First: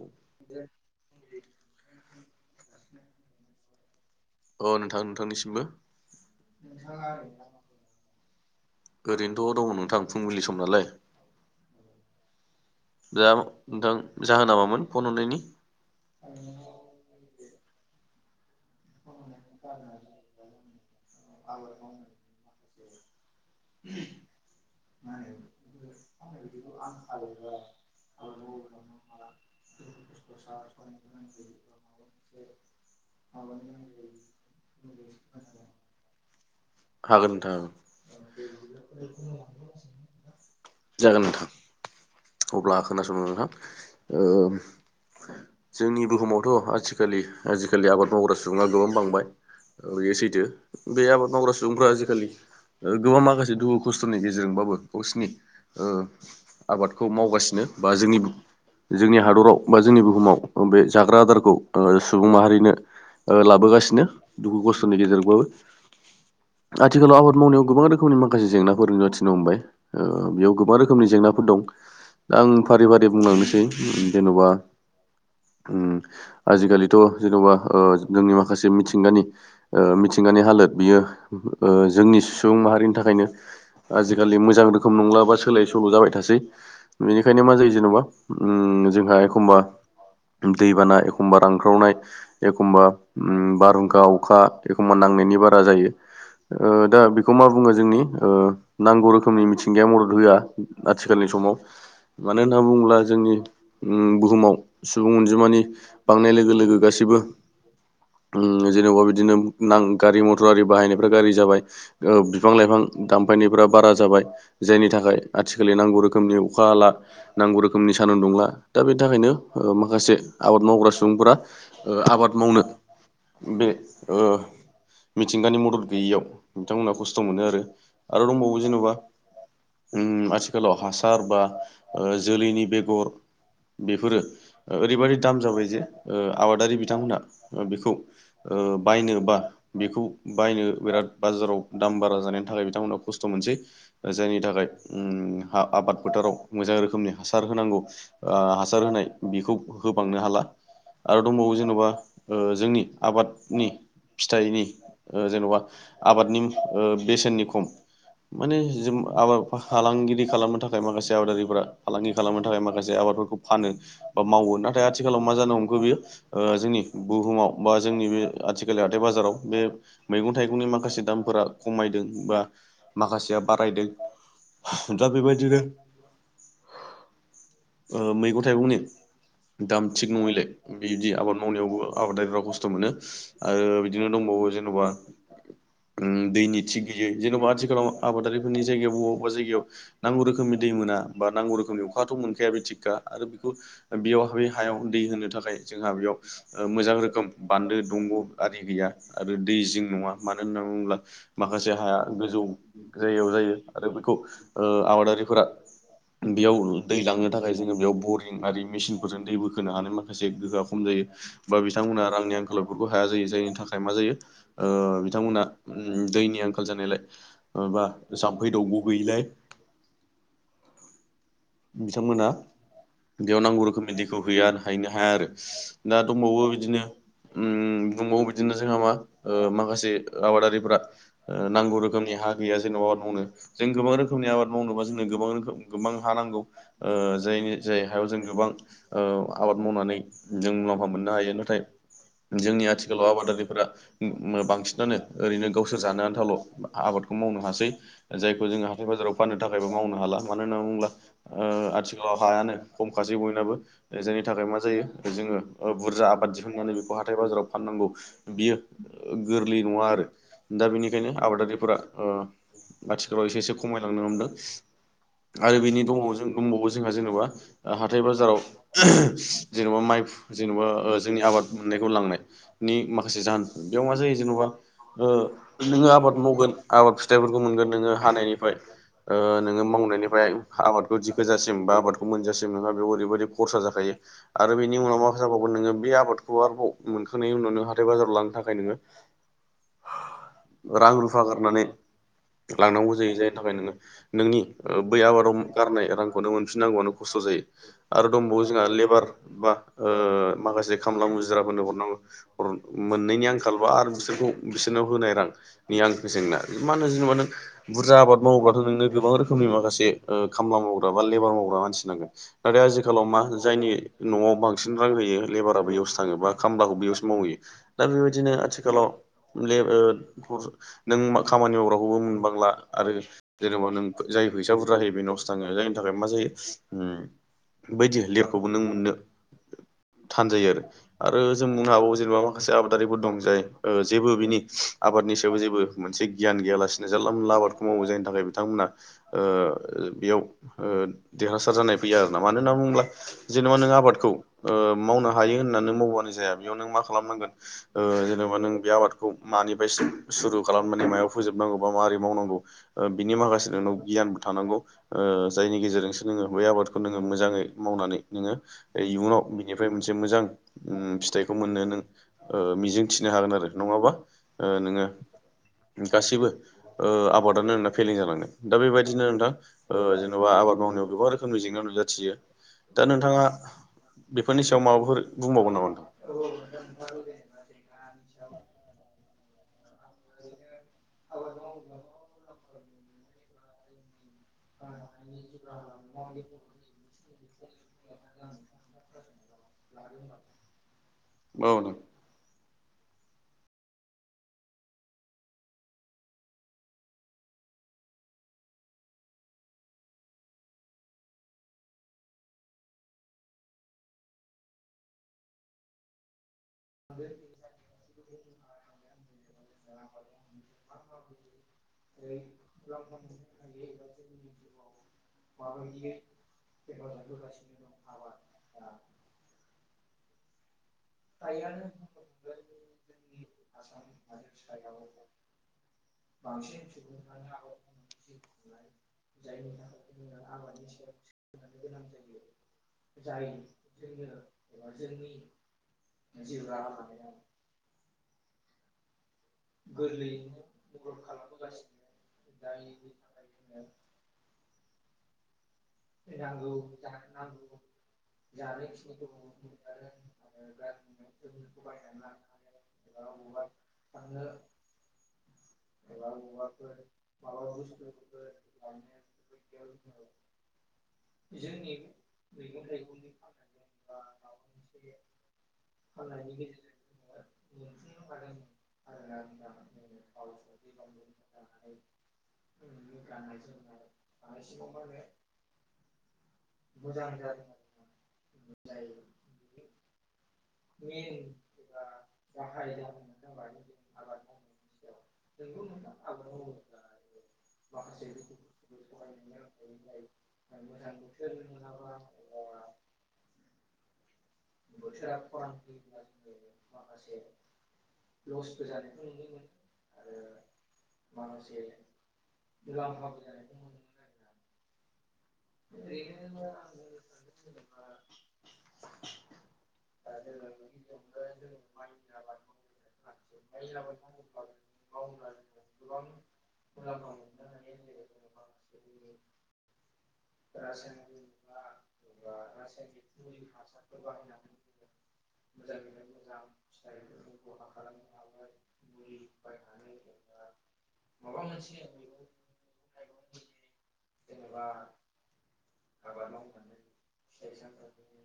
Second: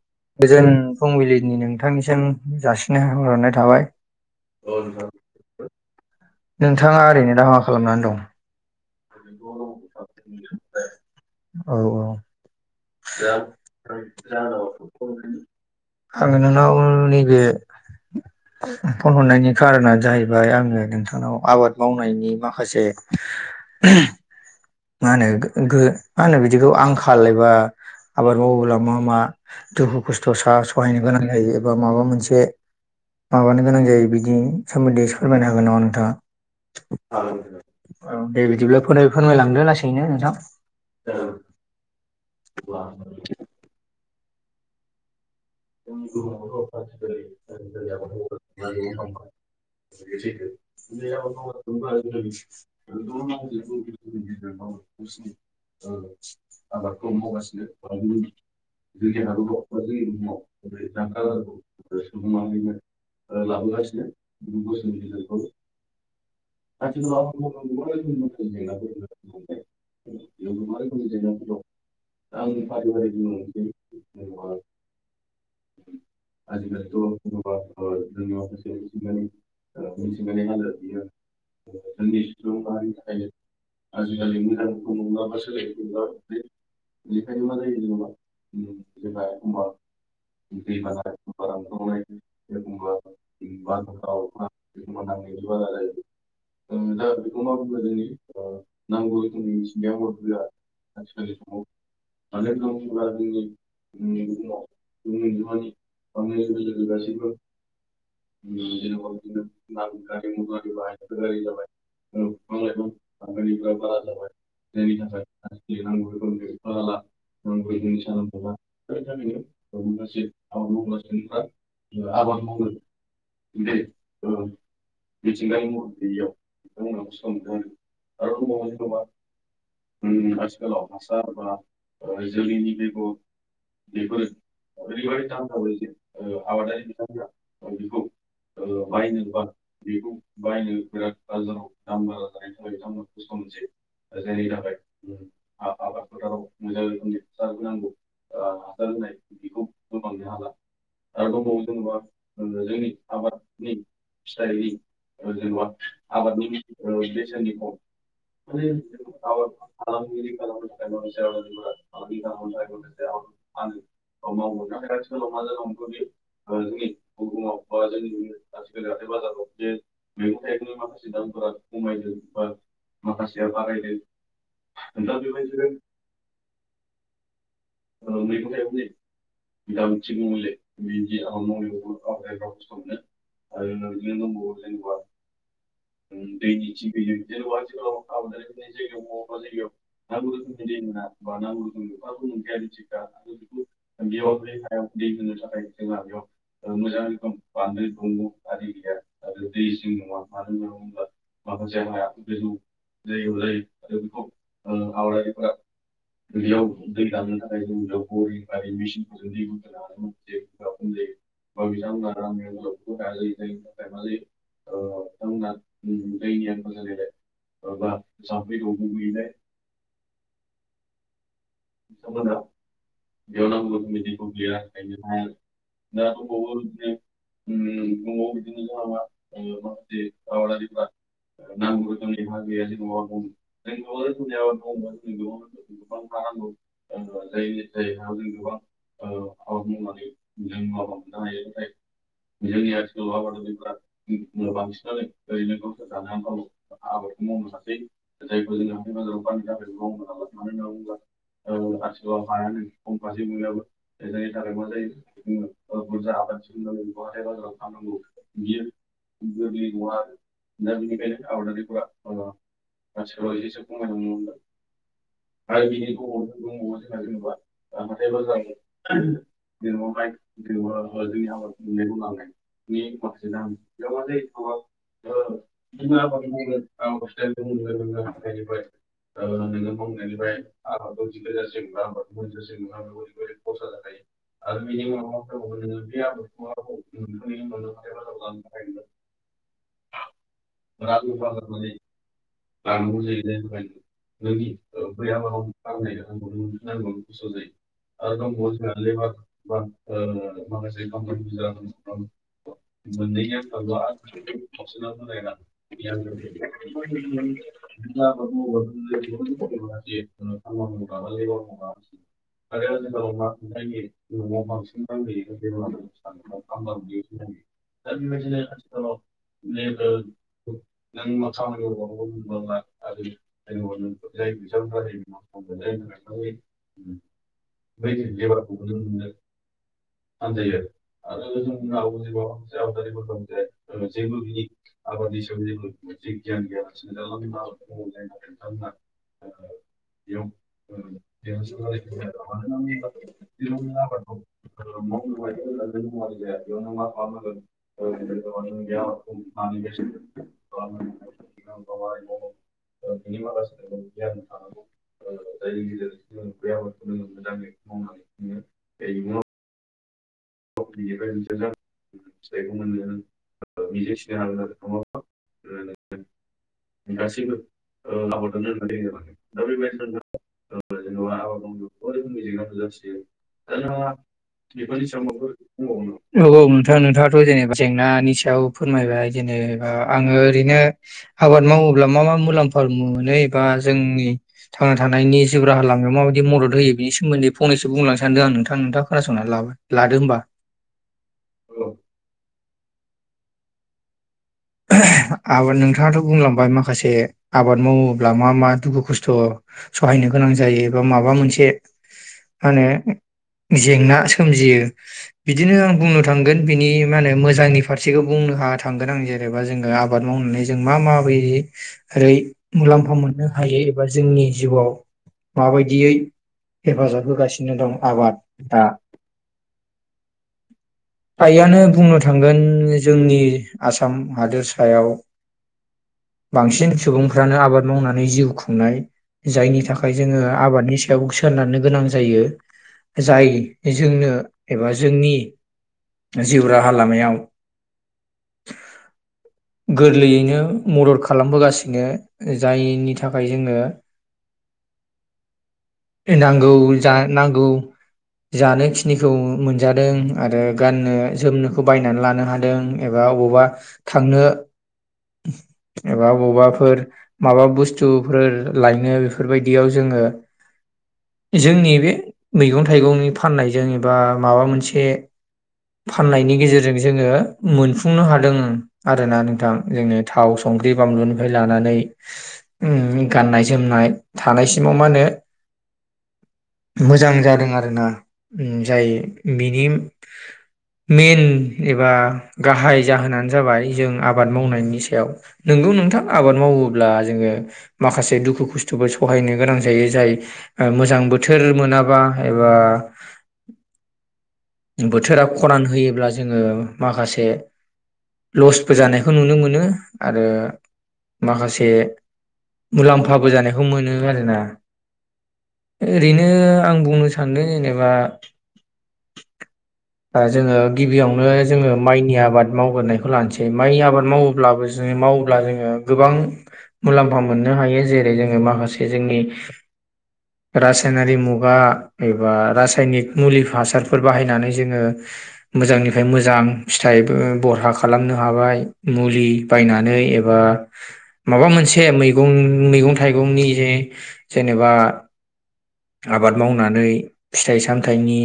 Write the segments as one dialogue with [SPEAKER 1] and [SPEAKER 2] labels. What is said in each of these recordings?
[SPEAKER 1] अ
[SPEAKER 2] गोजोन फुंबिलिनि नोंथांनिसिम जासिनाय हरनाय थाबाय
[SPEAKER 1] अ नोंथां नोंथांनिसिमबो
[SPEAKER 2] नोंथाङा ओरैनो दा मा खालामनानै दं
[SPEAKER 1] ओरैनोथ' दङ नोंथां फुंबिलि सम नालाय
[SPEAKER 2] [inaudible] औ औ
[SPEAKER 1] दा नोंथां
[SPEAKER 2] [unintelligible]
[SPEAKER 1] जाहोना मामोन फन हरनायनि
[SPEAKER 2] आङो नोंनाव नैबे [inaudible] फन हरनायनि खारना जाहैबाय आङो नोंथांनाव आबाद मावनायनि माखासे [unintelligible] मा होनो गो मा होनो बिदिखौ आंखाल एबा आबाद मावोब्ला मा मा दुखु खस्थ' सा सहायनो गोनां जायो एबा माबा मोनसे माबानो गोनां जायो बेबिनि सोमोन्दै एसे फोरमायनो हागोन नामा नोंथाङा हागोन दे नोंथां ओं दे बिदिब्ला फोरमाय फोरमायलां [unintelligible] नोंथां
[SPEAKER 1] जागोन नोंथां अब्ला खोनासंदो नोंथां जोंनि बुहुमावथ' आथिखालि आजिखालि आबाद मावग्रा सुबुङा गोबां बांबाय ओ बेयो सैथो बे आबाद मावग्रा सुबुंफ्रा आजिखालि ओ गोबां माखासे दुखु खस्थ'नि गेजेरजों बाबो गावसिनि ओ आबाद खौ मावगासिनो बा जोंनि जोंनि हादराव बा जोंनि बुहुमाव बे जाग्रा आदारखौ ओ सुबुं माहारिनो ओ लाबोगासिनो दुखु खस्थ'नि गेजेरजोंबाबो आथिखालाव आबाद मावनायाव गोबां रोखोमनि माखासे जेंनाफोर नुजाथिनो हमबाय ओ बेयाव गोबां रोखोमनि जें नाफोर दं दा आं फारि फारि बुंलांनोसै जेन'बा उम आजिखालिथ' जेन'बा ओ जोंनि माखासे मिथिंगानि ओ मिथिं गानि हालोद बियो ओ जोंनि सुबुं माहारिनि थाखायनो आजिखालि मोजां रोखोम नंला बा सोलाय सोल' जाबाय थासै बेनिखायनो मा जायो जेनेबा उ जोंहा एखमबा दैबाना एखमबा रानख्रावनाय एखमबा बारहुंखा अखा एखमबा नांनाय नि बारा जायो दा बेखौ मा बुङो जोंनि नांगौ रोखोमनि मिथिंगाया मदद होआ आथिखालनि समाव मानो होनना बुङोब्ला जोंनि बुहुमाव सुबुं अनजिमानि बांनाय लोगो लोगो गासैबो उम जेन'बा बिदिनो गारि मथर आरि बाहायनायफ्रा गारि जाबाय, बिफां लाइफां दामफायनायफ्रा बारा जाबाय जायनि थाखाय आथिखालनि नांगौ रोखोमनि अखा हाला नांगौ रोखोमनि सानदुं दुंला दा बेनि थाखायनो माखासे आबाद मावग्रा सुबुंफोरा आबाद मावनो बे ओ मिथिंगानि मदद गैयियाव बिथांमोनहा खस्थ' मोनो आरो आरो दंबावो जेन'बा उम आथिखालाव हासार बा जोलैनि बेगर बेफोरो ओरैबादि दाम जाबाय जे ओ आबादारि बिथांमोनहा बेखौ बायनो बा बेखौ बायनो बिराद बाजाराव दाम बारा जानायनि थाखाय बिथांमोना खस्थ' मोनसै जायनि थाखाय उम आबाद फोथाराव मोजां रोखोमनि हासार होनांगौ ओ हासार होनाय बेखौ होबांनो हाला आरो दंबावो जेन'बा जोंनि आबादनि फिथाइनि ओ जेन'बा आबादनि ओ बेसेननि खम माने जों आबाद फालांगिरि खालामनो थाखाय माखासे आबादारि फोरा फालांगि खालामनो थाखाय माखासे आबादफोरखौ फानो। बा मावो नाथाय आथिखालाव मा जानोंखो बियो ओ जोंनि बुहुमाव बा जोंनि बे आथिखालनि हाथाय बाजार बाजाराव बे मैगं थाइगंनि माखासे दामफोरा खमायदों बा माखासेया बारायदों। दा बिबादिनो मैगं थाइगंनि दाम थिग नङैलाय बिदि आबाद मावनायावबो आबादारिफ्रा खस्थ' मोनो आरो बिदिनो दंबावो वो जेनबा उम दैनि थिग गैयै जेन'बा आथिखालाव आबादारिफोरनि जायगायाव बबा बबेबा जायगायाव नांगौ रोखोमनि दै मोना बा नांगौ रोखोमनि अखाखौाथ' मोनखाया बि आरो बेयाव हायाव दै होनो थाखाय जोंहा बेयाव मोजां रोखोम बानलु आरो दंग' आरि गैया आरो दै जिं नङा मानो होननानै बुङोब्ला माखासे हाया गोजौ जायगायाव जायो आरो बेखौ ओ आबादारिफोरा
[SPEAKER 2] [inaudible]
[SPEAKER 1] बेयाव दै लांनो थाखाय जोङो बेयाव बरिं आरि मिसिनफोरजों दै बोखोनो हानाय माखासे गोहोआ खम जायो बा बिथांमोना रांनि आं खालफोरावबो हाया जायो जायनि थाखाय मा जायो ओ बिथांमोनहा उम दैनि आंखाल जानायलाय माबा जाम्फै दौग' गैयिलाय
[SPEAKER 2] [inaudible]
[SPEAKER 1] बिथांमोना बेयाव नांगौ रोखोमनि दैखौ हैया हैनो हाया आरो दा दंबावो बिदिनो उम बुंंबावो बिदिनो जोंहा मा ओ माखासे आबादारिफोरा नांगौ रोखोमनि हा गैया जेनबा आबाद मावनो जों गोबां रोखोमनि आबाद मावनोबा जोंनो गोबां रोखोम गोबां हा नांगौ। ओ जायनि जाय हायाव जों गोबां ओ आबाद मावनानै जों मुलाम्फा मोननो हायो नाथाय जोंनि आथिखालाव आबादारिफोरा बांसिनानो ओरैनो गावसोर जानो आन्थावाल' आबाद खौ मावनो हासै जायखौ जोङो हाथाय बाजाराव फाननो थाखायबो मावनो हाला मानो होननानै बुंब्ला ओ आथिखालाव हायानो खमखासै बयनाबो जायनि थाखाय मा जायो जोङो ओ बुरजा आबाद दि थांनानै बेखौ हाथाय बाजाराव फाननांगौ बियो गोरलै नङा आरो। दा बेनिखायनो आबादारिफोरा ओ आथिखालाव एसे एसे खमायलांनो हमदों आरो बिनि दङ जों दंबावो जोंहा जेन'बा हाथाय बाजाराव जेन'बा माइ जेनेबा जोंनि आ बाद मोननायखौ लांनायनि माखासे जाहोन बेयाव मा जायो जेन'बा ओ नोङो आबाद मावगोन आबाद फिथाइफोरखौ मोनगोन नोङो हानायनिफाय ओ नोङो मावनायनिफ्राय आबादखौ दिह गोजानसिम बा आबाखौ मोनजासिम नोंना बेयाव ओरैबायदि खरसा जाखायो आरो बेनि उनाव मा जाबावोन नोङो बे आबाद खौ आरोबाव मोनखांनायनि उनाव नों हाथाय बाजाराव लांनो थाखाय नोङो रां रुफा होननानै लांनांगौ जायो जायनि थाखाय नोङो नोंनि बै आबादाव गारनाय रांखौनो मोनफिननांगौआनो खस्थ' जायो आरो दंबावो जोंहा लेबार बा माखासे खामला मुजिराफोरनो हरनांगौ मोननैनि आंखालबो आरो बिसोरखौ बिनाव होनाय रांनि आंनि जेंना मा होनो जेनेबा नों बुरजा आबाद मावोबाथ' नोंनो गोबां रोखोम माखासे खामला मावग्रा बा लेबार मावग्रा मानसि नांगोन नाथाय आजिखालाव मा जायनि न'आव बांसिन रां होयो लेबारा ब बेयावसो थाङो बा खामलाखौ बेयावसो मावहैयो दा बेबायदिनो आथिखालाव नों खामानि मावग्राखौबो मोनबांला आरो जेनेबा नों जाय फैसा बुरजा होयो बे नावसो थाङो जायनि थाखाय मा जायो बायदि लिरखौबो नों मोननो थानजायो आरो आरो जों बुंनो हागाबावो जेनेबा माखासे आबादारिफोर दं जाय जेबो बिनि आबादनि सायावबो जेबो मोनसे गियान गैयालासिनो जानला मोनला आबादखौ मावो जायनि थाखाय बिथांमोना
[SPEAKER 2] [unintelligible]
[SPEAKER 1] बेयाव देरहासार जानाय फैया आरोना मानो होनना बुङोब्ला जेनेबा जोङो आबादखौ नो मावनो हायो होनना नों मावबानो जाया बेयाव मा खालामनांगोन जेनेबा न आबादखौ सुरु खालामनानै मायाव फोजोबनांगौ बा माबोरै मावनांगौ बिनि माखासे नोंनाव गियानबो थानांगौ जायनि गेजेरजोंसो नोङो बै आबादखौ नोङो मोजाङै मावनानै नोङो इयुनाव बिनिफ्राय मोनसे मोजां फिथाइखौ मोननो नों मिजिं थिनो हागोन आरो नङाबा नोङो गासिबो आबादानो फेलें जालांगोन दा बेबायदिनो नोंथां जेन'बा आबाद मावनायाव गोबां रोखोमनि जेंना नुजाथियो
[SPEAKER 2] [unintelligible]
[SPEAKER 1] दा नोंथाङा बेफोरनि सायाव माबाफोर बुंबावगोन नामा नोंथां?
[SPEAKER 2] औ औ नोंथां नोंथाङाथ' जेनेबा जेंनानि सायाव फोरमायबाय जेनेबा आङो ओरैनो आबाद मावोब्ला मा मा मुलाम्फ धर्म मोनै बा जोंनि थांना थानायनि जेबो राहा लामायाव माबायदि मदद होयोनि सोमोन्दै फंनै बुंलां सानदों आं नोंथां नोंथाङा खोनासंनानै लादो होमबा
[SPEAKER 1] [unintelligible]
[SPEAKER 2] आबाद नोंथाङाथ' बुंलांबाय माखासे आबाद मावोब्ला मा मा दुखु खस्थ' सहायनो गोनां जायो एबा माबा मोनसे होनो जेंना सोमजियो बिदिनो आं बुंनो थांगोन बिनि मा होनो मोजांनि फारसेखौ बुंनो हा थांगोन आं जेरै एबा जोङो आबाद मावनानै जों मा माबाय ओरै मुलाम्फा मोननो हायो एबा जोंनि जिउआव माबायदियै हेफाजाब होगासिनो दं आबाद दा आइआनो बुंनो थांगोन जोंनि आसाम आसाम हादोरसायाव बांसिन सुबुंफ्रानो आबाद मावनानै जिउ खुंनाय जायनि थाखाय जोङो आबादनि सायाव सोनारनो गोनां जायो जाय जोंनो एबा जोंनि जिउ राहा लामायाव [inaudible] गोरलैयैनो मदद खालामबोगासिनो जायनि थाखाय जोङो [unintelligible] नांगौ जा नांगौ जानोखिनिखौ मोनजादों आरो गाननो जोमनोखौ बायनानै लानो हादों एबा अबेबा बा थांनो एबा अबावबाफोर माबा बुस्थुफोर लायनो बेफोरबायदियाव जोंङो जोंनि बे मैगं थाइगंनि फाननायजों एबा माबा मोनसे फाननायनि गेजेरजों जोंङो मोनफुंनो हा दों आरोना नोंथां जोंनि थाव संख्रि बानलुनिफ्राय लानानै ओम गाननाय जोमनाय थानायसिमाव मा होनो मोजां जादों आरोना ओम जाय बिनि मेन एबा गाहाय जाहोनानो जाबाय जों आबाद मावनायनि सायाव नोंगौ नोंथां आबाद मावोब्ला जोंङो माखासे दुखु खस्थ'बो सहायनो गोनां जायो जाय ओ मोजां बोथोर मोनाबा एबा बोथोरा खरान होयोब्ला जोंङो माखासे लसबो जानायखौ नुनो मोनो आरो माखासे मुलाम्फाबो जानायखौ मोनो आरोना ओरैनो आं बुंनो सानदों जेनेबा ओ जोंङो गिबियावनो जोंङो माइनि आबाद मावग्रोनायखौ लानोसै माइनि आबाद मावोब्लाबो जों मावोब्ला जोंङो गोबां मुलाम्फा मोननो हायो जेरै जोंङो माखासे जोंनि रासायनारि मुगा एबा रासायनिक मुलि हासारफोर बाहायनानै जोंङो मोजांनिफ्राय मोजां फिथाइ बरहा खालामनो हाबाय। मुलि बायनानै एबा माबा मोनसे मैगं मैगं थाइगंनि जे जेनेबा आबाद मावनानै फिथाइ सामथाइनि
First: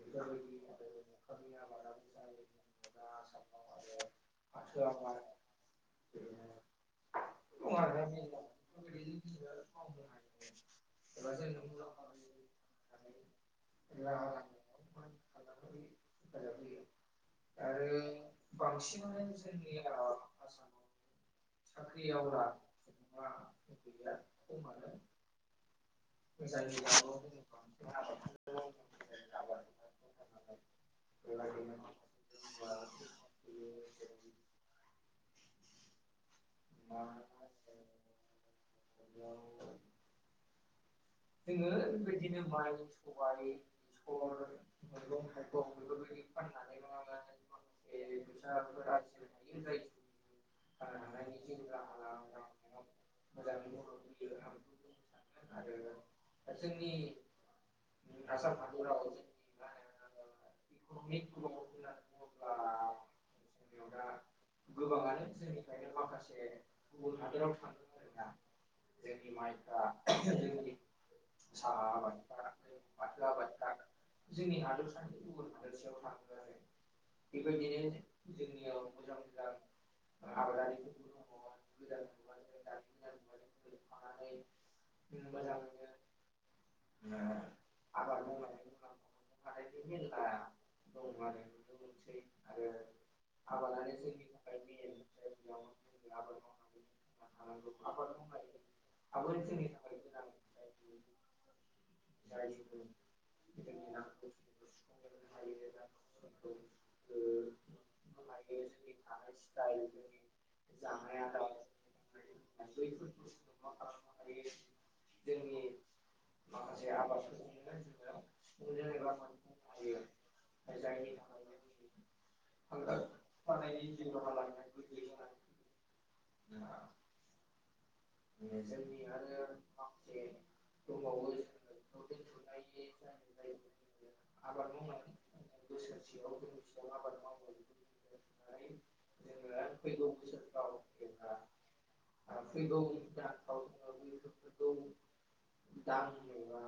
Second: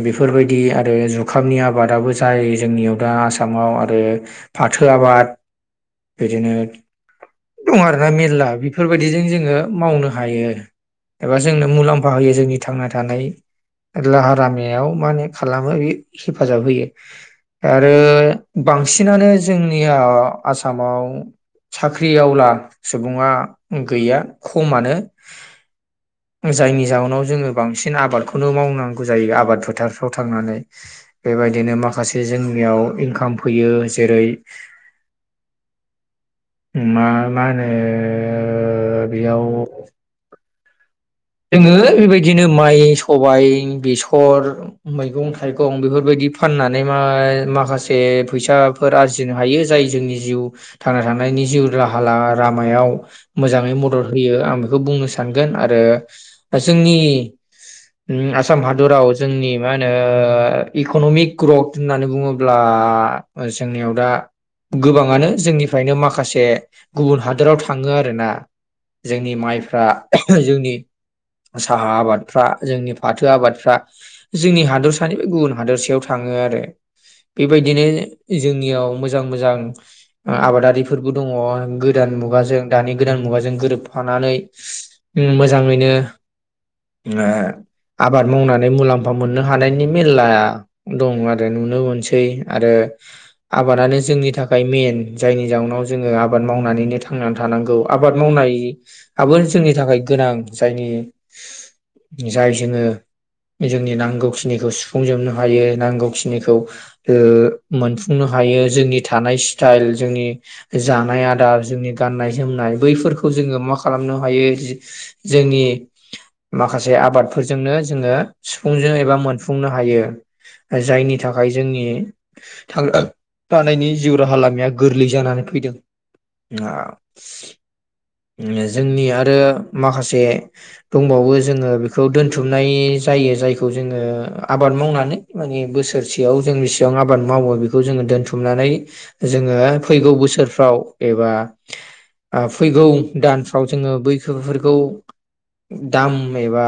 [SPEAKER 2] [inaudible] बेफोरबायदि आरो जुखामनि आबादाबो जायो जोंनियाव दा आसामाव आरो फाथोआ आबाद बिदिनो दं आरोना मेर्ला बेफोरबायदिजों जोंङो मावनो हायो एबा जोंनो मुलाम्फा होयो जोंनि थांना थानाय लाहा रामायाव माने खालामो बे हेफाजाब होयो। आरो बांसिनानो जोंनिया आसामाव साख्रिआवला सुबुङा गैया खमानो जायनि जाहोनाव जोंङो बांसिन आबादखौनो मावनां गौ जायो आबाद फोथारफ्राव थांनानै बेबायदिनो माखासे जोंनियाव इनकाम फैयो। जेरै मा मा होनो बेयाव जोंङो बेबायदिनो माइ सबाइ बेसर मैगं थाइगं बेफोरबायदि दि फाननानै मा माखासे फैसाफोर आरजिनो हायो जाय जोंनि जिउ थांना था नायनि जिउ राहा लामायाव मोजाङै मदद होयो आं बेखौ बुंनो सानगोन आरो जोंनि ओम आसाम हादराव जोंनि मा होनो इक'नमिक ग्रथ होननानै बुङोब्ला आ जोंनियाव दा गोबाङानो जोंनिफ्रायनो माखासे गुबुन हादोराव थाङो आरोना जोंनि माइफ्रा जोंनि साहा आबादफ्रा जोंनि फाथो आबादफ्रा जोंनि हादरसानि बे गुबुन हादोरसायाव थाङो रो बेबायदिनो जोंनियाव मोजां मोजां आबादारिफोरबो दङ गोदान मुगाजों दानि गोदान मुगाजों गोरोबफानानै मोजाङैनो ओ आबाद मावनानै मुलाम्फा मोननो हानायनि मेलला दं आरो नुनो मोनसै आरो [inaudible] आबादानो जोंनि थाखाय मेन जायनि जाउनाव जोङो आबाद मावनानैनो थांनानै थानांगौ आबाद माव बाय हाबो जोंनि थाखाय गोनां जायनि जाय जोङो जोंनि नांगौखिनिखौ सुफुंजोबनो हायो नांगौखिनिखौ ओम मोनफुंनो हायो जोंनि थानाय स्टाइल जोंनि जानाय आदार जोंनि गाननाय जोमनाय बैफोरखौ जोङो मा खालामनो हायो जोंनि माखासे आबादफोरजोंनो जोङो सुफुंजों एबा मोनफुंनो हायो जायनि थाखाय जोंनि थां थानायनि जिउ राहा लामाया गोरलै जानानै फैदों जोंनि आरो माखासे दंबावो जोङो बेखौ दोनथुमनाय जायो जायखौ जोङो आबाद मावनानै माने बोसोरसेयाव जोंनि सिगां आबाद मावो बेखौ जोङो दोनथुमनानै जोङो फैगौ बोसोरफ्राव एबा ओ फैगौ फाव जोङो बैफोरखौ दाम एबा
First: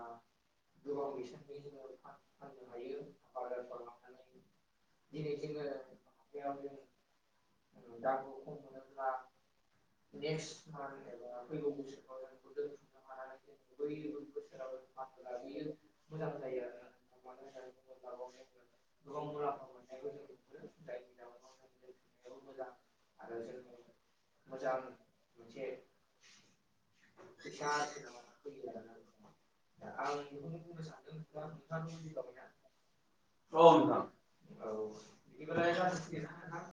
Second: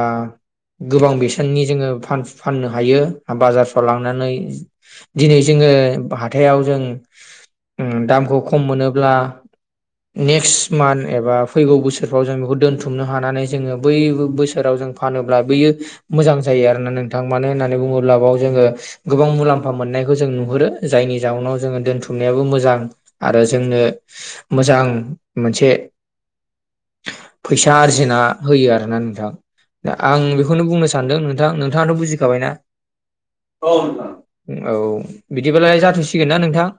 [SPEAKER 2] गोबां बेसेननि जोङो फाननो हायो बाजारफ्राव लांनानै दिनै जोङो हाथायाव जों उम दामखौ खम मोनोब्ला नेक्स्ट मान्थ एबा फैगौ बोसोरफ्राव जों बेखौ दोनथुम नो हानानै जोङो बै बोसोराव जों फानोब्ला बैयो मोजां जायो आरोना नोंथां मानो होननानै बुं गुरलाबआव जोङो गोबां मुलाम्फा मोननायखौ जों नुहुरो जायनि जाउनाव जोङो दोनथुमनायाबो मोजां आरो जोंनो मोजां मोनसे फैसा आरजिना होयो आरोना नोंथां दा आं बेखौनो बुंनो सानदों नोंथां नोंथाङाथ' बुजिखाबायना औ
[SPEAKER 1] नोंथां
[SPEAKER 2] नोंथां औ बिदिब्लालाय जाथ'सिगोन ना नोंथां